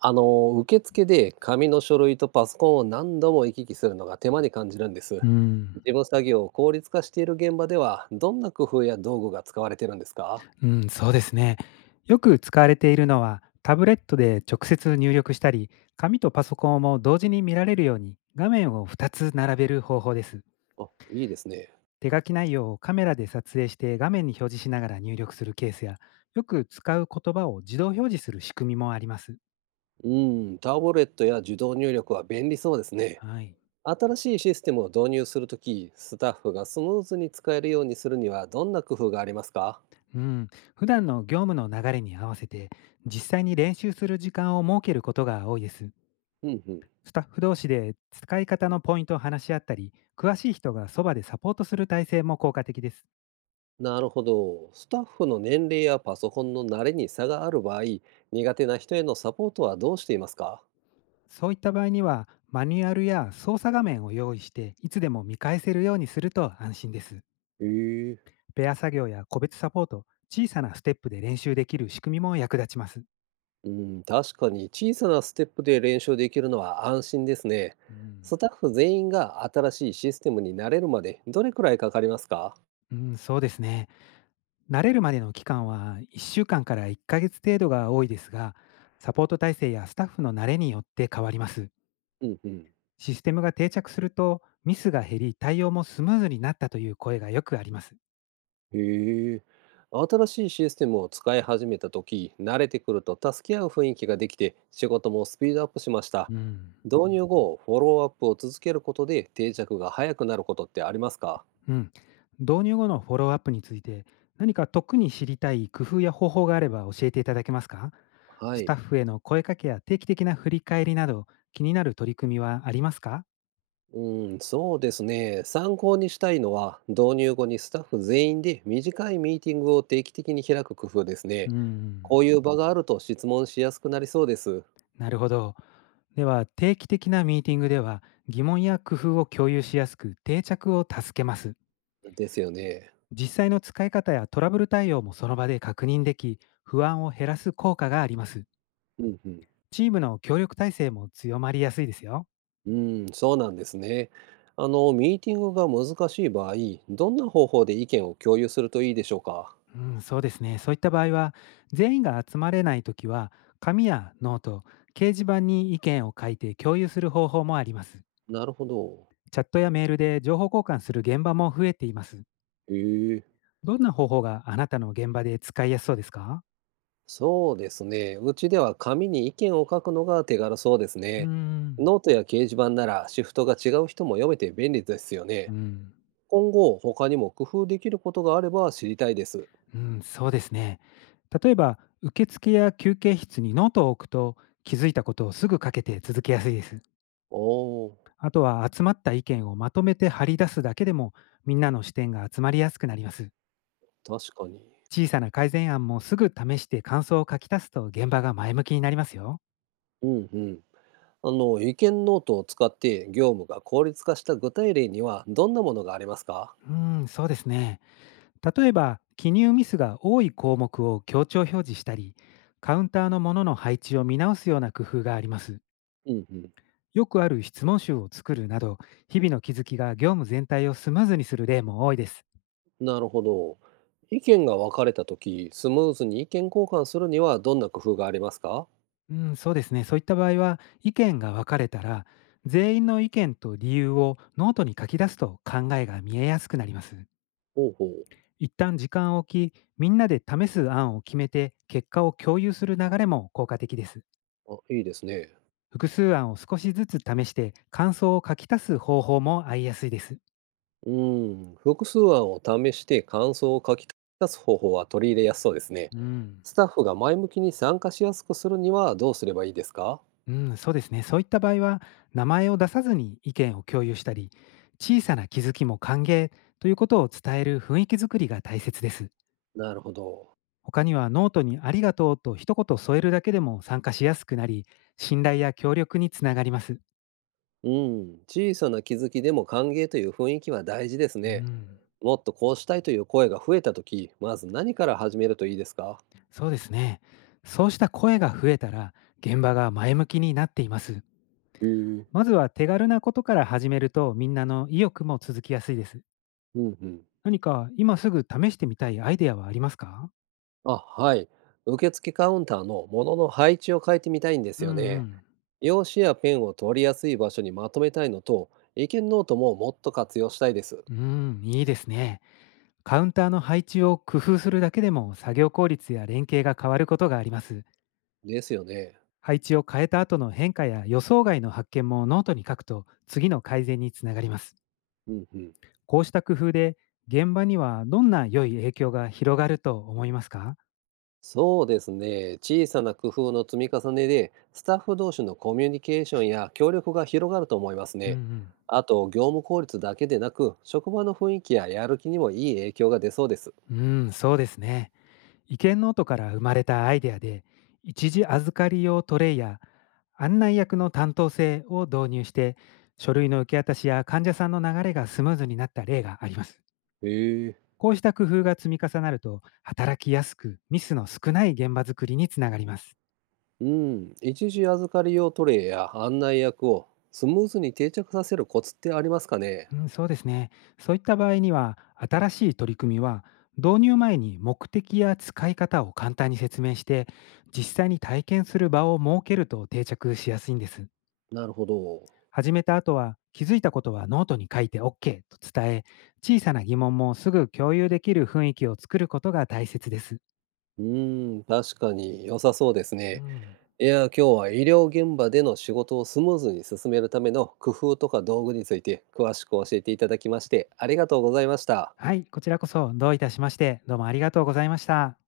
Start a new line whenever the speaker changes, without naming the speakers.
受付で紙の書類とパソコンを何度も行き来するのが手間に感じるんです。
うん、
事務作業を効率化している現場では、どんな工夫や道具が使われてるんですか？
うん、そうですね。よく使われているのは、タブレットで直接入力したり、紙とパソコンも同時に見られるように画面を2つ並べる方法です。
あ、いいですね。
手書き内容をカメラで撮影して画面に表示しながら入力するケースや、よく使う言葉を自動表示する仕組みもあります。
うん、タブレットや自動入力は便利そうですね。
はい。
新しいシステムを導入するとき、スタッフがスムーズに使えるようにするにはどんな工夫がありますか？
うん、普段の業務の流れに合わせて、実際に練習する時間を設けることが多いです。
うんうん。
スタッフ同士で使い方のポイントを話し合ったり、詳しい人がそばでサポートする体制も効果的です。
なるほど。スタッフの年齢やパソコンの慣れに差がある場合、苦手な人へのサポートはどうしていますか？
そういった場合には、マニュアルや操作画面を用意して、いつでも見返せるようにすると安心です。
ええ。
ペア作業や個別サポート、小さなステップで練習できる仕組みも役立ちます。
うん、確かに小さなステップで練習できるのは安心ですね。
うん、
スタッフ全員が新しいシステムに慣れるまでどれくらいかかりますか？
うん、そうですね。慣れるまでの期間は1週間かんから1ヶ月程度が多いですが、サポート体制やスタッフの慣れによって変わります。
うんうん。
システムが定着すると、ミスが減り、対応もスムーズになったという声がよくあります。
へえ。新しいシステムを使い始めた時慣れてくると助け合う雰囲気ができて、仕事もスピードアップしました。
うん。
導入後、フォローアップを続けることで定着が早くなることってありますか？
うん。導入後のフォローアップについて、何か特に知りたい工夫や方法があれば教えていただけますか？
は
ス
い。
タッフへの声かけや定期的な振り返りなど、気になる取り組みはありますか？
うん、そうですね。参考にしたいのは、導入後にスタッフ全員で短いミーティングを定期的に開く工夫ですね。
うん。
こういう場があると質問しやすくなりそうです。
なるほど。では、定期的なミーティングでは、疑問や工夫を共有しやすく、定着を助けます。
ですよね。
実際の使い方やトラブル対応もその場で確認でき、不安を減らす効果があります。
うんうん。
チームの協力体制も強まりやすいですよ。
うん、そうなんですね。ミーティングが難しい場合、どんな方法で意見を共有するといいでしょうか。
うん、そうですね。そういった場合は、全員が集まれないときは、紙やノート、掲示板に意見を書いて共有する方法もあります。
なるほど。
チャットやメールで情報交換する現場も増えています。
へえ。
どんな方法があなたの現場で使いやすそうですか？
そうですね。うちでは紙に意見を書くのが手軽そうです
うー
ね。
ん。
ノートや掲示板ならシフトが違う人も読めて便利ですよ
う
ね。
ん。
今後、他にも工夫できることがあれば知りたいです。
うん、そうですね。例えば、受付や休憩室にノートを置くと、気づいたことをすぐ書けて続けやすいです。
おお、
あとは、集まった意見をまとめて貼り出すだけでも、みんなの視点が集まりやすくなります。
確かに。
小さな改善案もすぐ試して感想を書き足すと現場が前向きになりますよ。
うんうん。意見ノートを使って業務が効率化した具体例にはどんなものがありますか？
うん、そうですね。例えば、記入ミスが多い項目を強調表示したり、カウンターのものの配置を見直すような工夫があります。
うんうん。
よくある質問集を作るなど、日々の気づきが業務全体をスムーズにする例も多いです。
なるほど。意見が分かれたとき、スムーズに意見交換するにはどんな工夫がありますか？
うん、そうですね。そういった場合は、意見が分かれたら、全員の意見と理由をノートに書き出すと考えが見えやすくなります。
ほうほう。
一旦時間を置き、みんなで試す案を決めて、結果を共有する流れも効果的です。
あ、いいですね。
複数案を少しずつ試して、感想を書き足す方法も合いやすいです。
うーん、複数案を試して感想を書き出す方法は取り入れやすそうですね。
うん。
スタッフが前向きに参加しやすくするにはどうすればいいですか？
うん、そうですね。そういった場合は、名前を出さずに意見を共有したり、小さな気づきも歓迎ということを伝える雰囲気づくりが大切です。
なるほど。
他にはノートにありがとうと一言添えるだけでも参加しやすくなり、信頼や協力につながります。
うん、小さな気づきでも歓迎という雰囲気は大事です
う
ね。
ん、
もっとこうしたいという声が増えたとき、まず何から始めるといいですか？
そうですね。そうした声が増えたら、現場が前向きになっています。
へえ。
まずは手軽なことから始めると、みんなの意欲も続きやすいです。
うんうん。
何か今すぐ試してみたいアイデアはありますか？
あ、はい。受付カウンターの物の配置を変えてみたいんです
うんう
よね。
ん。
用紙やペンを取りやすい場所にまとめたいのと、意見ノートももっと活用したいです。
うーん、いいですね。カウンターの配置を工夫するだけでも作業効率や連携が変わることがあります。
ですよね。
配置を変えた後の変化や予想外の発見もノートに書くと次の改善につながります。
うんうん。
こうした工夫で現場にはどんな良い影響が広がると思いますか？
そうですね。小さな工夫の積み重ねで、スタッフ同士のコミュニケーションや協力が広がると思います
う
ね。
ん
あと、業務効率だけでなく、職場の雰囲気ややる気にもいい影響が出そうです。
うん。うん、そうですね。意見ノートから生まれたアイデアで、一時預かり用トレイや案内役の担当性を導入して、書類の受け渡しや患者さんの流れがスムーズになった例があります。
へえ。
こうした工夫が積み重なると、働きやすく、ミスの少ない現場作りにつながります。
うん、一時預かり用トレイや案内役をスムーズに定着させるコツってありますかね？
うん、そうですね。そういった場合には、新しい取り組みは、導入前に目的や使い方を簡単に説明して、実際に体験する場を設けると定着しやすいんです。
なるほど。
始めた後は気づいたことはノートに書いて OK と伝え、小さな疑問もすぐ共有できる雰囲気を作ることが大切です。
うーん、確かに良さそうです
う
ね。
ん。
いや、今日は医療現場での仕事をスムーズに進めるための工夫とか道具について詳しく教えていただきましてありがとうございました。
はい、こちらこそどういたしまして、どうもありがとうございました。